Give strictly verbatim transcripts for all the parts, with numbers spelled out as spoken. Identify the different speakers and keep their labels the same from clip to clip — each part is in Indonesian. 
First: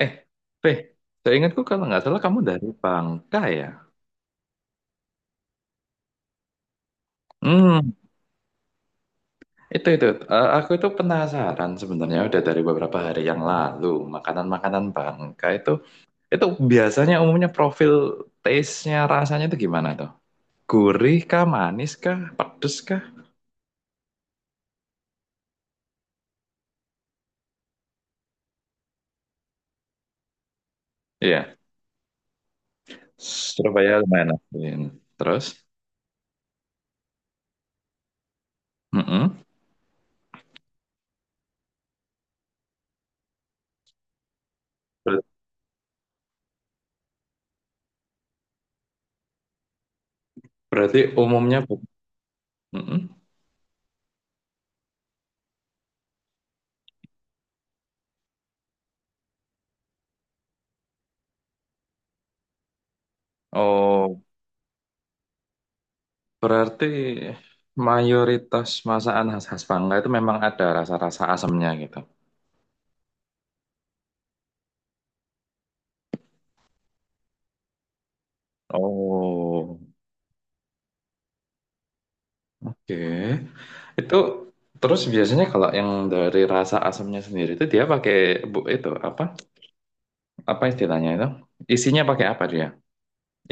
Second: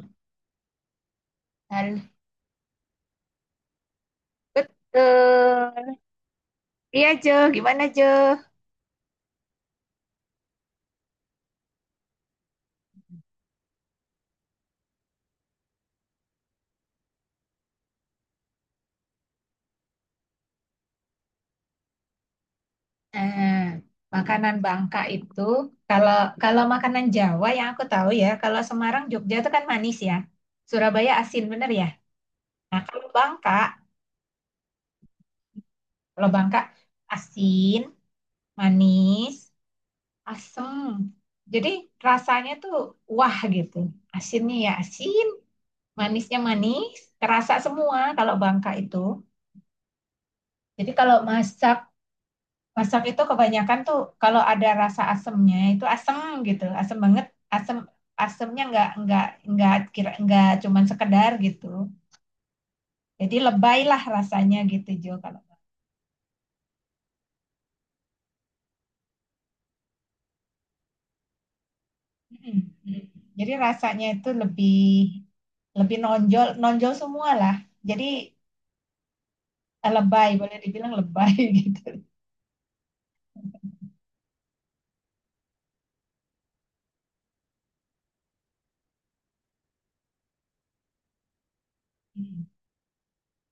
Speaker 1: Eh, Fe, seingatku kalau
Speaker 2: Hal-
Speaker 1: nggak salah kamu dari Bangka ya?
Speaker 2: Betul. Iya, Jo. Gimana,
Speaker 1: Hmm,
Speaker 2: Jo?
Speaker 1: itu itu. Eh, aku itu penasaran sebenarnya udah dari beberapa hari yang lalu makanan-makanan Bangka itu itu biasanya umumnya profil taste-nya rasanya itu gimana tuh? Gurih kah, manis kah, pedes kah?
Speaker 2: Nah, makanan Bangka itu, kalau kalau makanan Jawa yang aku tahu ya, kalau Semarang, Jogja itu kan manis ya. Surabaya asin,
Speaker 1: Iya,
Speaker 2: bener ya? Nah, kalau Bangka,
Speaker 1: Surabaya lumayan asin. Terus,
Speaker 2: kalau Bangka asin, manis,
Speaker 1: mm-mm.
Speaker 2: asem. Jadi rasanya tuh wah gitu. Asinnya ya
Speaker 1: Ber-
Speaker 2: asin, manisnya manis, terasa semua kalau Bangka itu. Jadi
Speaker 1: Berarti
Speaker 2: kalau
Speaker 1: umumnya
Speaker 2: masak
Speaker 1: bu- mm-mm.
Speaker 2: Masak itu kebanyakan tuh kalau ada rasa asemnya itu asem gitu, asem banget, asem asemnya nggak nggak nggak kira nggak cuman sekedar gitu. Jadi lebay lah
Speaker 1: Oh.
Speaker 2: rasanya gitu, Jo, kalau.
Speaker 1: Berarti mayoritas masakan khas-khas Bangka itu memang ada rasa-rasa asamnya gitu.
Speaker 2: Mm, mm. Jadi rasanya itu lebih lebih nonjol nonjol semua lah. Jadi,
Speaker 1: Oh,
Speaker 2: eh, lebay boleh dibilang lebay gitu.
Speaker 1: oke. Itu terus biasanya kalau yang dari rasa asamnya sendiri itu dia pakai bu itu apa? Apa istilahnya itu? Isinya pakai apa
Speaker 2: Mm.
Speaker 1: dia?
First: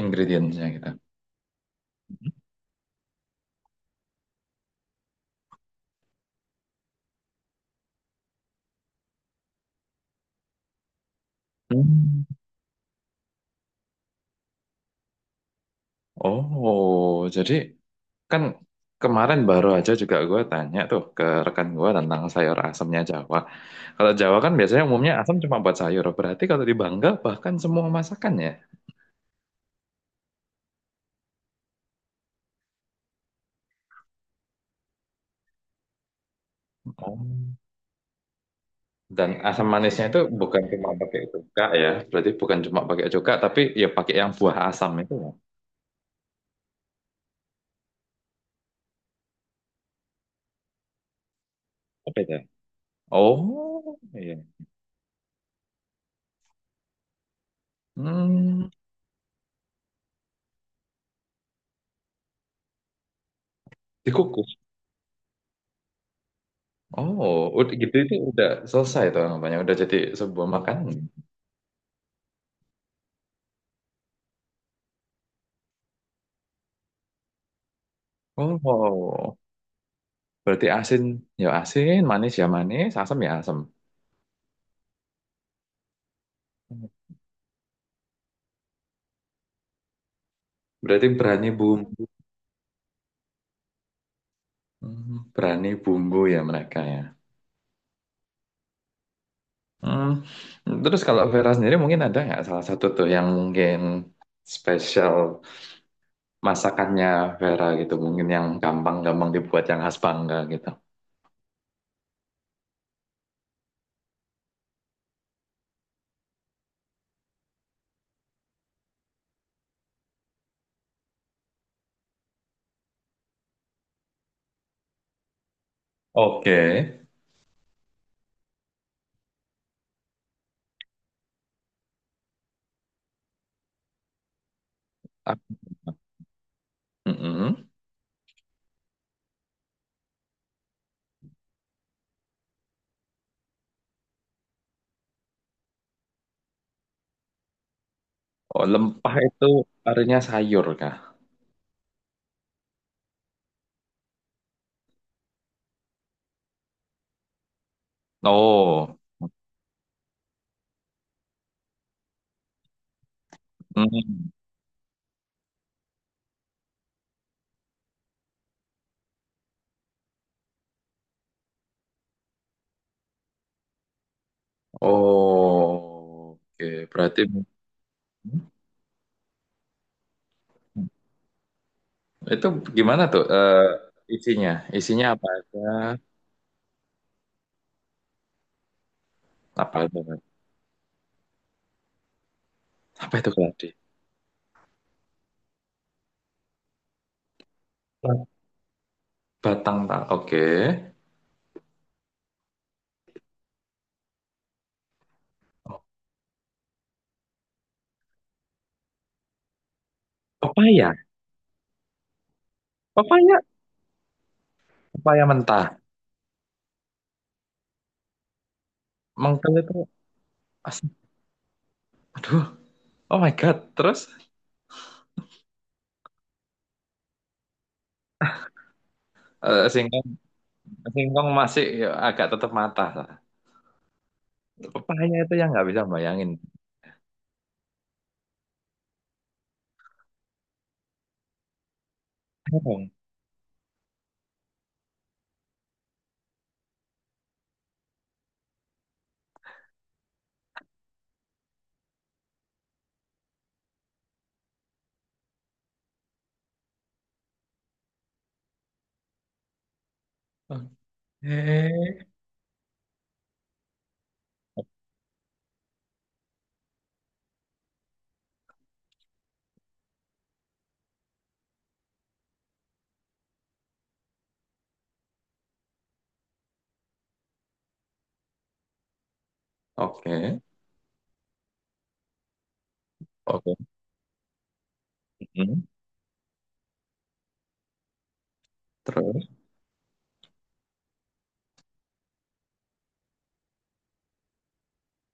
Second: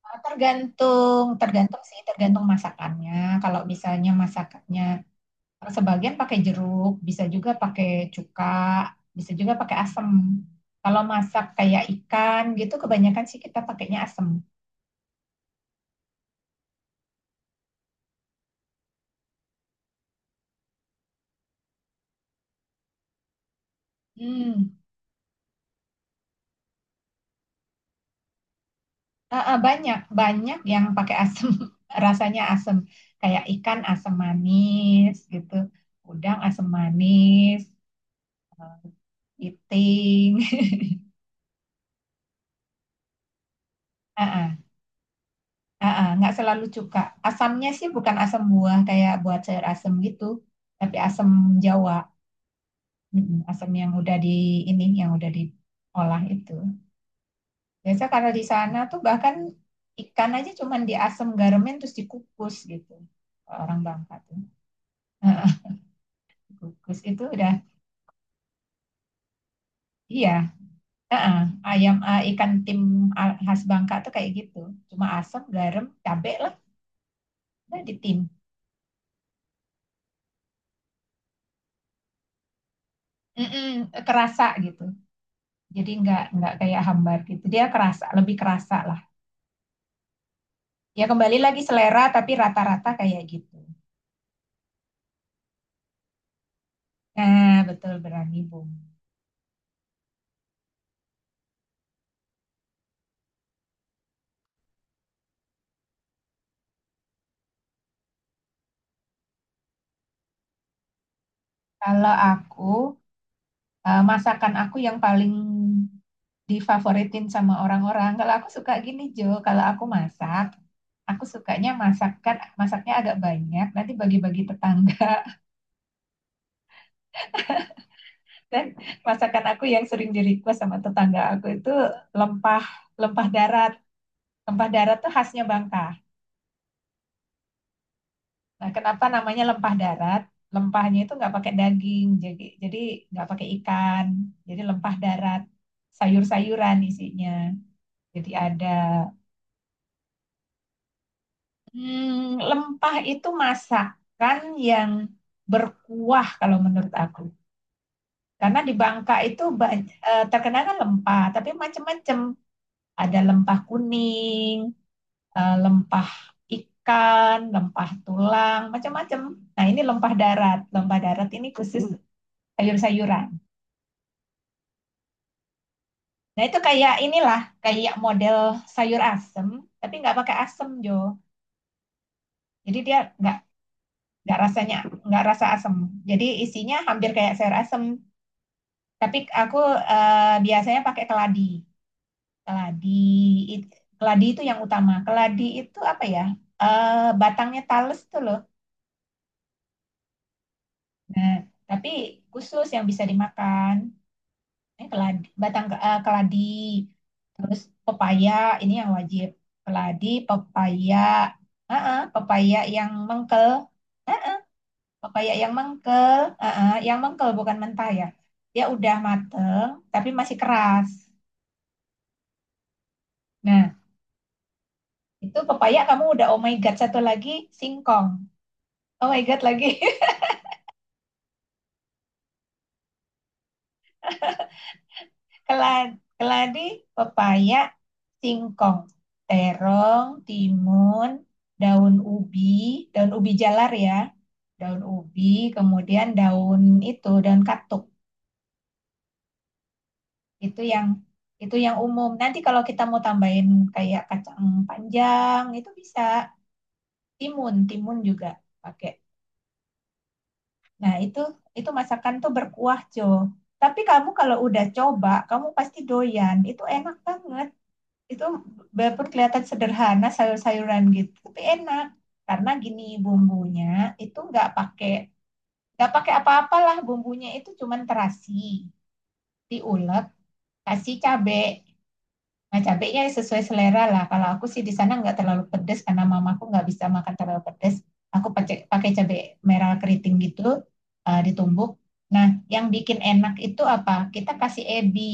Speaker 1: Ingredientsnya gitu.
Speaker 2: Tergantung tergantung sih tergantung masakannya. Kalau misalnya masakannya sebagian pakai jeruk, bisa juga pakai cuka, bisa juga pakai asem. Kalau masak kayak
Speaker 1: Hmm.
Speaker 2: ikan gitu, kebanyakan sih kita pakainya asem.
Speaker 1: Oh, jadi kan kemarin baru aja juga gue tanya tuh ke rekan gue tentang sayur asamnya Jawa. Kalau Jawa kan
Speaker 2: Hmm,
Speaker 1: biasanya umumnya asam cuma buat sayur. Berarti kalau di Bangka bahkan semua masakan ya.
Speaker 2: ah, ah, banyak, banyak yang pakai asem, rasanya asem. Kayak ikan asem manis gitu, udang asem
Speaker 1: Oh.
Speaker 2: manis,
Speaker 1: Dan asam manisnya itu
Speaker 2: iting.
Speaker 1: bukan cuma pakai cuka ya. Berarti bukan cuma pakai cuka, tapi ya pakai yang
Speaker 2: Ah,
Speaker 1: buah
Speaker 2: ah,
Speaker 1: asam itu ya.
Speaker 2: ah, ah, nggak selalu cuka. Asamnya sih bukan asam buah kayak buat sayur asem gitu, tapi asam Jawa.
Speaker 1: Apa itu?
Speaker 2: Mm, asam yang
Speaker 1: Oh,
Speaker 2: udah di
Speaker 1: iya.
Speaker 2: ini yang udah diolah itu. Biasa karena di
Speaker 1: Hmm,
Speaker 2: sana tuh bahkan ikan aja cuman diasam garamin terus dikukus gitu. Kalau orang Bangka tuh.
Speaker 1: Dikukus.
Speaker 2: Heeh. Kukus itu
Speaker 1: Oh,
Speaker 2: udah.
Speaker 1: udah gitu itu udah selesai tuh namanya. Udah jadi
Speaker 2: Iya,
Speaker 1: sebuah makanan.
Speaker 2: heeh, ayam, eh, ikan tim khas Bangka tuh kayak gitu. Cuma asam, garam, cabe lah, udah ditim.
Speaker 1: Oh. Berarti asin ya asin, manis ya manis, asam ya asam.
Speaker 2: Mm-mm, kerasa gitu. Jadi nggak nggak kayak hambar gitu. Dia kerasa, lebih kerasa lah. Ya,
Speaker 1: Berarti
Speaker 2: kembali
Speaker 1: berani
Speaker 2: lagi
Speaker 1: bumbu,
Speaker 2: selera tapi rata-rata kayak gitu.
Speaker 1: hmm, berani bumbu ya mereka ya.
Speaker 2: Nah, betul berani bung.
Speaker 1: Hmm. Terus kalau Vera sendiri mungkin ada nggak salah satu tuh yang mungkin spesial masakannya Vera gitu, mungkin yang gampang-gampang dibuat yang khas Bangka gitu.
Speaker 2: Kalau aku, eh, masakan aku yang paling difavoritin sama orang-orang. Kalau aku suka gini, Jo, kalau aku masak, aku sukanya masakan masaknya agak banyak, nanti bagi-bagi tetangga.
Speaker 1: Oke.
Speaker 2: Dan masakan aku yang sering di request sama tetangga aku itu lempah lempah darat. Lempah darat tuh
Speaker 1: Ah,
Speaker 2: khasnya Bangka.
Speaker 1: mm-mm.
Speaker 2: Nah, kenapa namanya lempah darat? Lempahnya itu nggak pakai daging, jadi jadi nggak pakai ikan, jadi lempah darat, sayur-sayuran isinya. Jadi
Speaker 1: Oh,
Speaker 2: ada.
Speaker 1: lempah itu artinya sayur kah?
Speaker 2: Hmm, lempah itu masakan yang berkuah kalau menurut aku. Karena di
Speaker 1: Oh.
Speaker 2: Bangka itu banyak, terkenal kan lempah, tapi macam-macam. Ada lempah
Speaker 1: Mm.
Speaker 2: kuning, eh, lempah ikan, lempah tulang, macam-macam. Nah, ini lempah darat. Lempah darat ini khusus sayur-sayuran.
Speaker 1: Oh.
Speaker 2: Nah, itu
Speaker 1: Oke,
Speaker 2: kayak
Speaker 1: berarti
Speaker 2: inilah, kayak model sayur asem, tapi nggak pakai asem, Jo.
Speaker 1: itu
Speaker 2: Jadi dia
Speaker 1: gimana tuh
Speaker 2: nggak
Speaker 1: eh,
Speaker 2: nggak
Speaker 1: isinya?
Speaker 2: rasanya
Speaker 1: Isinya
Speaker 2: nggak
Speaker 1: apa
Speaker 2: rasa
Speaker 1: aja?
Speaker 2: asem. Jadi isinya hampir kayak sayur asem, tapi aku
Speaker 1: Apa aja?
Speaker 2: eh, biasanya pakai keladi. Keladi,
Speaker 1: Apa itu keladi?
Speaker 2: it- keladi itu yang utama. Keladi itu apa ya? Eh, Batangnya talas tuh loh.
Speaker 1: Batang tak. Oke.
Speaker 2: Nah, tapi khusus yang bisa dimakan. Ini keladi, batang ke- eh, keladi. Terus pepaya, ini yang wajib. Keladi,
Speaker 1: Pepaya.
Speaker 2: pepaya. Heeh, pepaya yang
Speaker 1: Pepaya.
Speaker 2: mengkel.
Speaker 1: Pepaya
Speaker 2: Pepaya yang
Speaker 1: mentah.
Speaker 2: mengkel. Heeh, yang mengkel bukan mentah ya. Dia udah
Speaker 1: Mengkel
Speaker 2: mateng,
Speaker 1: itu
Speaker 2: tapi masih
Speaker 1: asin.
Speaker 2: keras.
Speaker 1: Aduh. Oh my God.
Speaker 2: Nah,
Speaker 1: Terus
Speaker 2: itu pepaya kamu udah oh my god satu lagi singkong. Oh my god
Speaker 1: eh,
Speaker 2: lagi.
Speaker 1: singkong, singkong masih ya, agak tetap mata. Pepaya itu yang nggak bisa
Speaker 2: keladi,
Speaker 1: bayangin.
Speaker 2: keladi, pepaya, singkong, terong, timun, daun ubi,
Speaker 1: Terong.
Speaker 2: daun ubi jalar ya. Daun ubi, kemudian daun itu, daun katuk. Itu yang itu yang umum. Nanti kalau kita mau tambahin kayak kacang panjang itu bisa, timun, timun juga pakai.
Speaker 1: Oke.
Speaker 2: Nah, itu itu masakan tuh berkuah, Jo. Tapi kamu kalau udah coba, kamu pasti doyan. Itu enak banget. Itu walaupun kelihatan sederhana sayur-sayuran gitu, tapi enak. Karena gini bumbunya itu nggak pakai nggak pakai apa-apalah, bumbunya itu cuman terasi, diulek,
Speaker 1: Oke.
Speaker 2: kasih cabai. Nah, cabenya sesuai
Speaker 1: Oke.
Speaker 2: selera lah. Kalau aku sih di sana nggak terlalu
Speaker 1: Hmm.
Speaker 2: pedes karena mamaku nggak bisa makan terlalu pedes. Aku pakai pakai cabe
Speaker 1: Terus.
Speaker 2: merah keriting gitu, eh, ditumbuk. Nah, yang bikin enak itu apa? Kita kasih ebi,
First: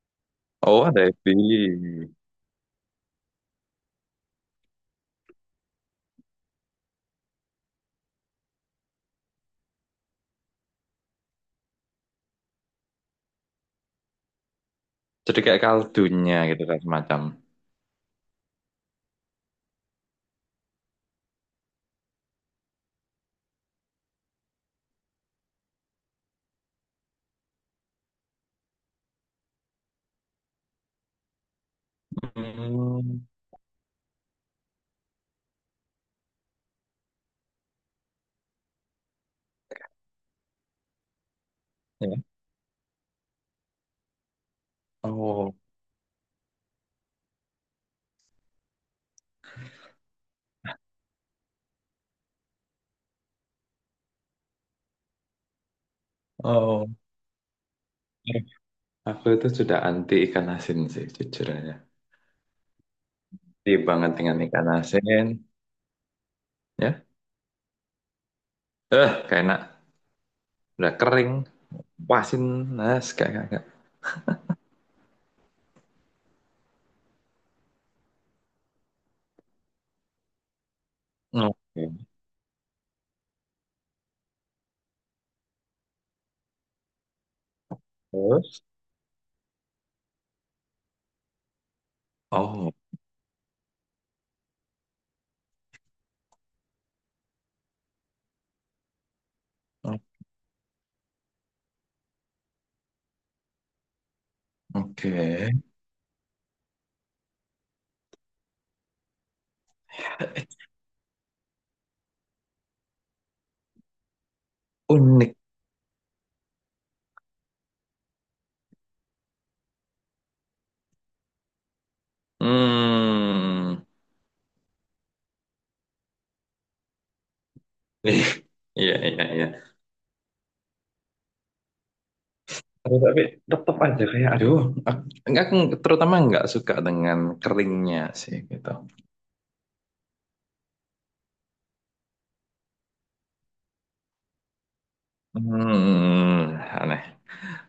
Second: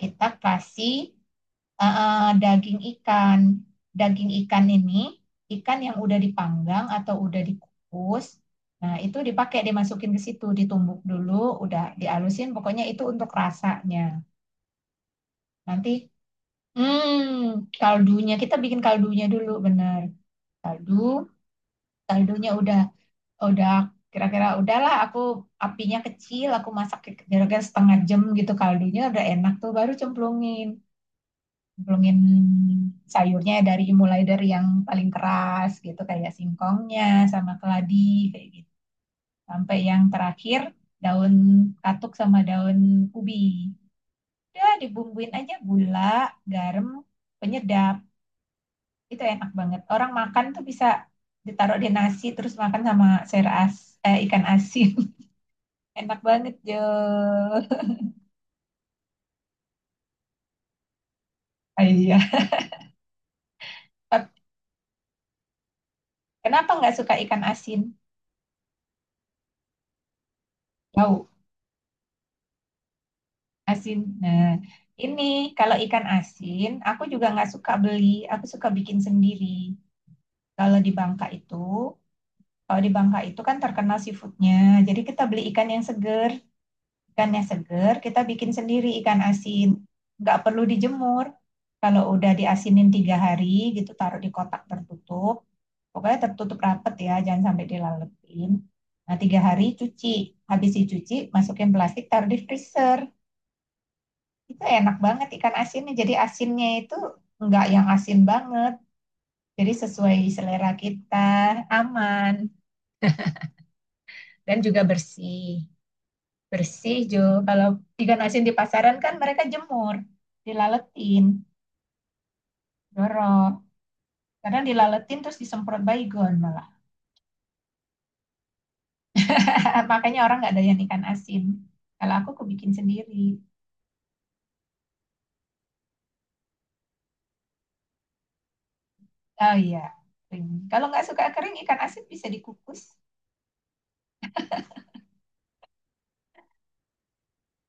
Speaker 2: kita
Speaker 1: Oh,
Speaker 2: kasih
Speaker 1: ada
Speaker 2: eh,
Speaker 1: ebi.
Speaker 2: eh, daging ikan. Daging ikan ini ikan yang udah dipanggang atau udah dikukus. Nah, itu dipakai dimasukin ke situ, ditumbuk dulu, udah dialusin. Pokoknya itu untuk rasanya.
Speaker 1: Jadi kayak
Speaker 2: Nanti.
Speaker 1: kaldunya gitu kan semacam.
Speaker 2: Hmm, kaldunya kita bikin kaldunya dulu bener. Kaldu, kaldunya udah udah kira-kira udahlah, aku apinya kecil, aku masak kira-kira setengah jam gitu, kaldunya udah enak tuh baru cemplungin. Cemplungin
Speaker 1: Hmm.
Speaker 2: sayurnya dari mulai dari yang paling keras gitu kayak singkongnya sama keladi kayak gitu. Sampai yang terakhir daun katuk
Speaker 1: Ya.
Speaker 2: sama daun ubi. Udah dibumbuin aja
Speaker 1: Oh,
Speaker 2: gula, garam, penyedap. Itu enak banget. Orang makan tuh bisa ditaruh di nasi terus makan sama sayur as eh, ikan asin. Enak banget, Jo.
Speaker 1: oh. Aku itu sudah anti ikan asin sih, jujur aja.
Speaker 2: Ah, iya.
Speaker 1: Di banget
Speaker 2: Tapi
Speaker 1: dengan ikan asin,
Speaker 2: kenapa nggak
Speaker 1: ya.
Speaker 2: suka ikan asin?
Speaker 1: Eh, kayak enak. Udah
Speaker 2: Bau
Speaker 1: kering, pasin, nas, kayak kayak. kayak.
Speaker 2: asin. Nah, ini kalau ikan asin, aku juga nggak suka beli. Aku suka bikin sendiri. Kalau di Bangka itu,
Speaker 1: Oke.
Speaker 2: kalau di Bangka itu kan terkenal seafoodnya. Jadi kita beli ikan yang seger. Ikannya seger, kita bikin
Speaker 1: Terus?
Speaker 2: sendiri ikan asin. Nggak perlu dijemur. Kalau udah
Speaker 1: Oh,
Speaker 2: diasinin tiga hari gitu, taruh di kotak tertutup. Pokoknya tertutup rapet ya, jangan sampai dilalepin. Nah, tiga hari
Speaker 1: o-
Speaker 2: cuci. Habis dicuci, masukin plastik, taruh di freezer. Itu enak
Speaker 1: oke.
Speaker 2: banget ikan asinnya. Jadi asinnya itu nggak yang asin banget. Jadi sesuai selera kita, aman, dan juga
Speaker 1: Unik.
Speaker 2: bersih. Bersih, Jo. Kalau ikan asin di pasaran kan mereka jemur dilaletin. Dorok.
Speaker 1: Hmm.
Speaker 2: Kadang dilaletin terus disemprot baygon malah.
Speaker 1: Ih, iya, iya, iya.
Speaker 2: Makanya orang nggak doyan ikan asin. Kalau aku kebikin
Speaker 1: Terus tapi
Speaker 2: sendiri.
Speaker 1: tetap aja kayak, aduh, aku, enggak, aku terutama nggak suka dengan keringnya sih, gitu.
Speaker 2: Oh iya, kering. Kalau nggak suka kering, ikan asin bisa dikukus.
Speaker 1: Hmm, Aneh.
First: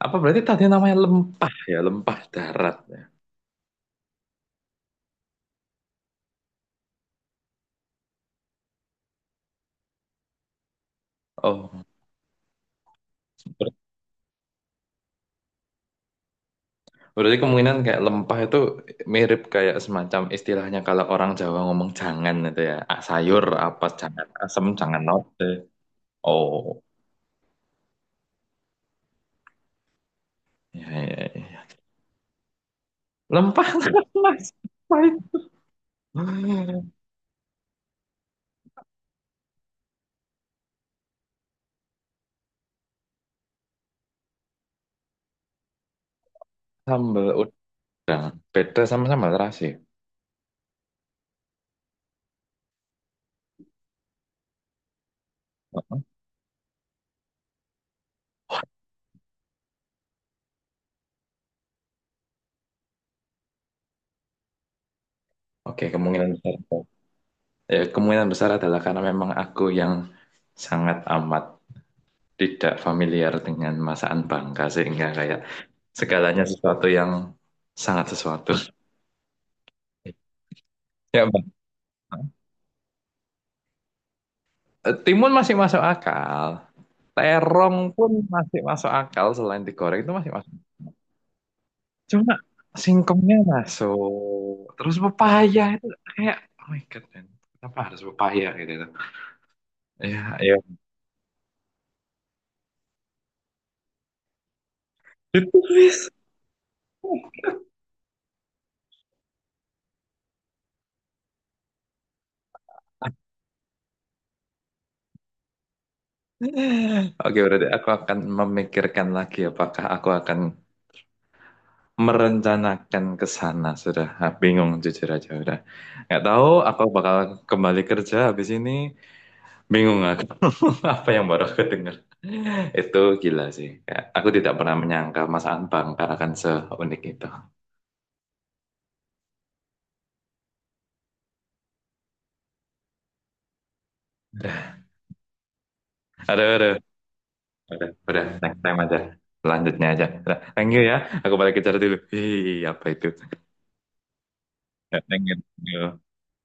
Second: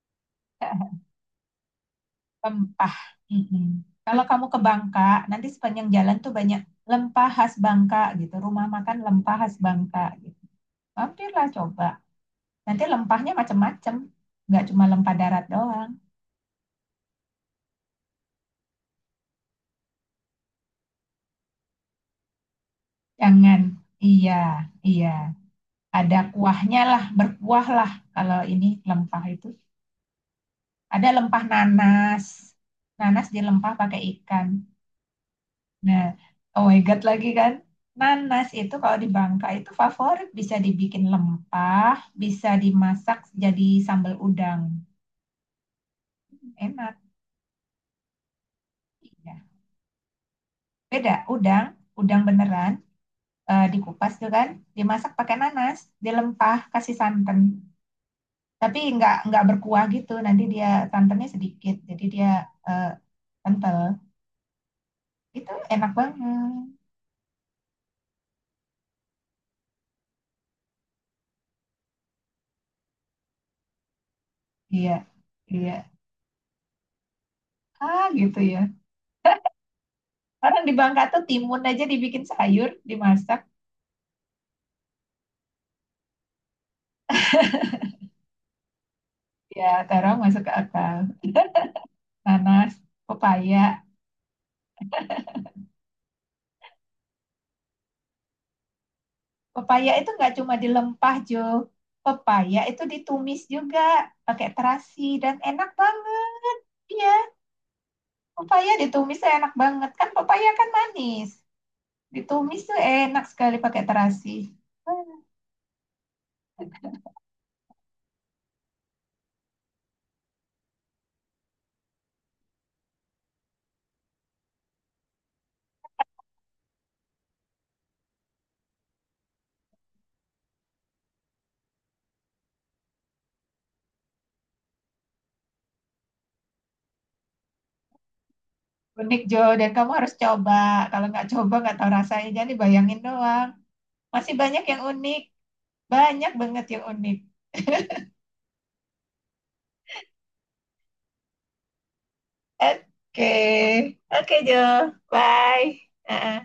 Speaker 1: Apa berarti tadi namanya lempah ya, lempah darat
Speaker 2: Lempah.
Speaker 1: ya?
Speaker 2: Mm-mm. Kalau kamu ke Bangka, nanti sepanjang jalan tuh banyak lempah khas Bangka gitu. Rumah makan lempah khas Bangka gitu. Mampirlah
Speaker 1: Oh,
Speaker 2: coba. Nanti lempahnya
Speaker 1: ber-
Speaker 2: macam-macam. Nggak cuma lempah darat doang.
Speaker 1: berarti kemungkinan kayak lempah itu mirip kayak semacam istilahnya kalau orang Jawa ngomong jangan itu ya, ah, sayur
Speaker 2: Jangan.
Speaker 1: apa jangan
Speaker 2: Iya,
Speaker 1: asem, jangan
Speaker 2: iya.
Speaker 1: lode.
Speaker 2: Ada
Speaker 1: Oh,
Speaker 2: kuahnya lah, berkuah lah, kalau ini lempah itu.
Speaker 1: ya
Speaker 2: Ada
Speaker 1: ya
Speaker 2: lempah
Speaker 1: ya.
Speaker 2: nanas. Nanas
Speaker 1: Lempah
Speaker 2: dilempah pakai ikan.
Speaker 1: mas, pahit.
Speaker 2: Nah, oh my God lagi kan. Nanas itu kalau di Bangka itu favorit. Bisa dibikin lempah, bisa dimasak jadi sambal udang. Enak.
Speaker 1: Sambal ud- Beda sama sambal
Speaker 2: Iya.
Speaker 1: terasi.
Speaker 2: Beda, udang, udang beneran. Eh, dikupas tuh kan, dimasak pakai nanas, dilempah, kasih santan. Tapi nggak nggak berkuah gitu, nanti dia santannya sedikit, jadi dia eh, kental. Itu
Speaker 1: Oke,
Speaker 2: enak banget.
Speaker 1: kemungkinan besar. Ya, kemungkinan besar adalah karena memang aku yang sangat amat tidak familiar dengan masakan Bangka
Speaker 2: Iya,
Speaker 1: sehingga kayak
Speaker 2: iya.
Speaker 1: segalanya sesuatu yang sangat
Speaker 2: Ah, gitu
Speaker 1: sesuatu.
Speaker 2: ya. Orang di Bangka tuh
Speaker 1: Ya, Bang.
Speaker 2: timun aja dibikin sayur, dimasak.
Speaker 1: Eh, Timun masih masuk akal. Terong pun masih masuk akal selain
Speaker 2: Ya,
Speaker 1: digoreng itu
Speaker 2: taruh
Speaker 1: masih
Speaker 2: masuk ke
Speaker 1: masuk.
Speaker 2: akal.
Speaker 1: Cuma
Speaker 2: Nanas,
Speaker 1: singkongnya
Speaker 2: pepaya.
Speaker 1: masuk. Terus pepaya itu kayak oh my God, man. Kenapa harus pepaya gitu tuh?
Speaker 2: Pepaya itu nggak
Speaker 1: Ya,
Speaker 2: cuma
Speaker 1: ya.
Speaker 2: dilempah, Jo. Pepaya itu ditumis juga pakai terasi dan
Speaker 1: Itu
Speaker 2: enak
Speaker 1: please.
Speaker 2: banget. Iya, pepaya ditumis tuh enak banget. Kan pepaya kan manis. Ditumis tuh enak sekali pakai terasi. Ah,
Speaker 1: Oke, berarti aku akan memikirkan lagi apakah aku akan merencanakan ke sana sudah. Ah, bingung jujur aja, udah nggak tahu aku bakal kembali kerja habis ini. Bingung aku. Apa yang baru aku dengar itu gila sih. Kayak aku tidak pernah menyangka, Mas Anbang, karena kan seunik itu.
Speaker 2: unik, Jo, dan kamu harus coba. Kalau nggak coba nggak tahu rasanya. Jadi bayangin doang. Masih banyak yang unik. Banyak
Speaker 1: Aduh,
Speaker 2: banget
Speaker 1: aduh,
Speaker 2: yang unik.
Speaker 1: udah udah next time aja lanjutnya aja udah. Thank you ya, aku balik kerja dulu. Ih, apa itu.
Speaker 2: Oke. Oke, Jo.
Speaker 1: Ya, thank
Speaker 2: Bye.
Speaker 1: you
Speaker 2: Heeh.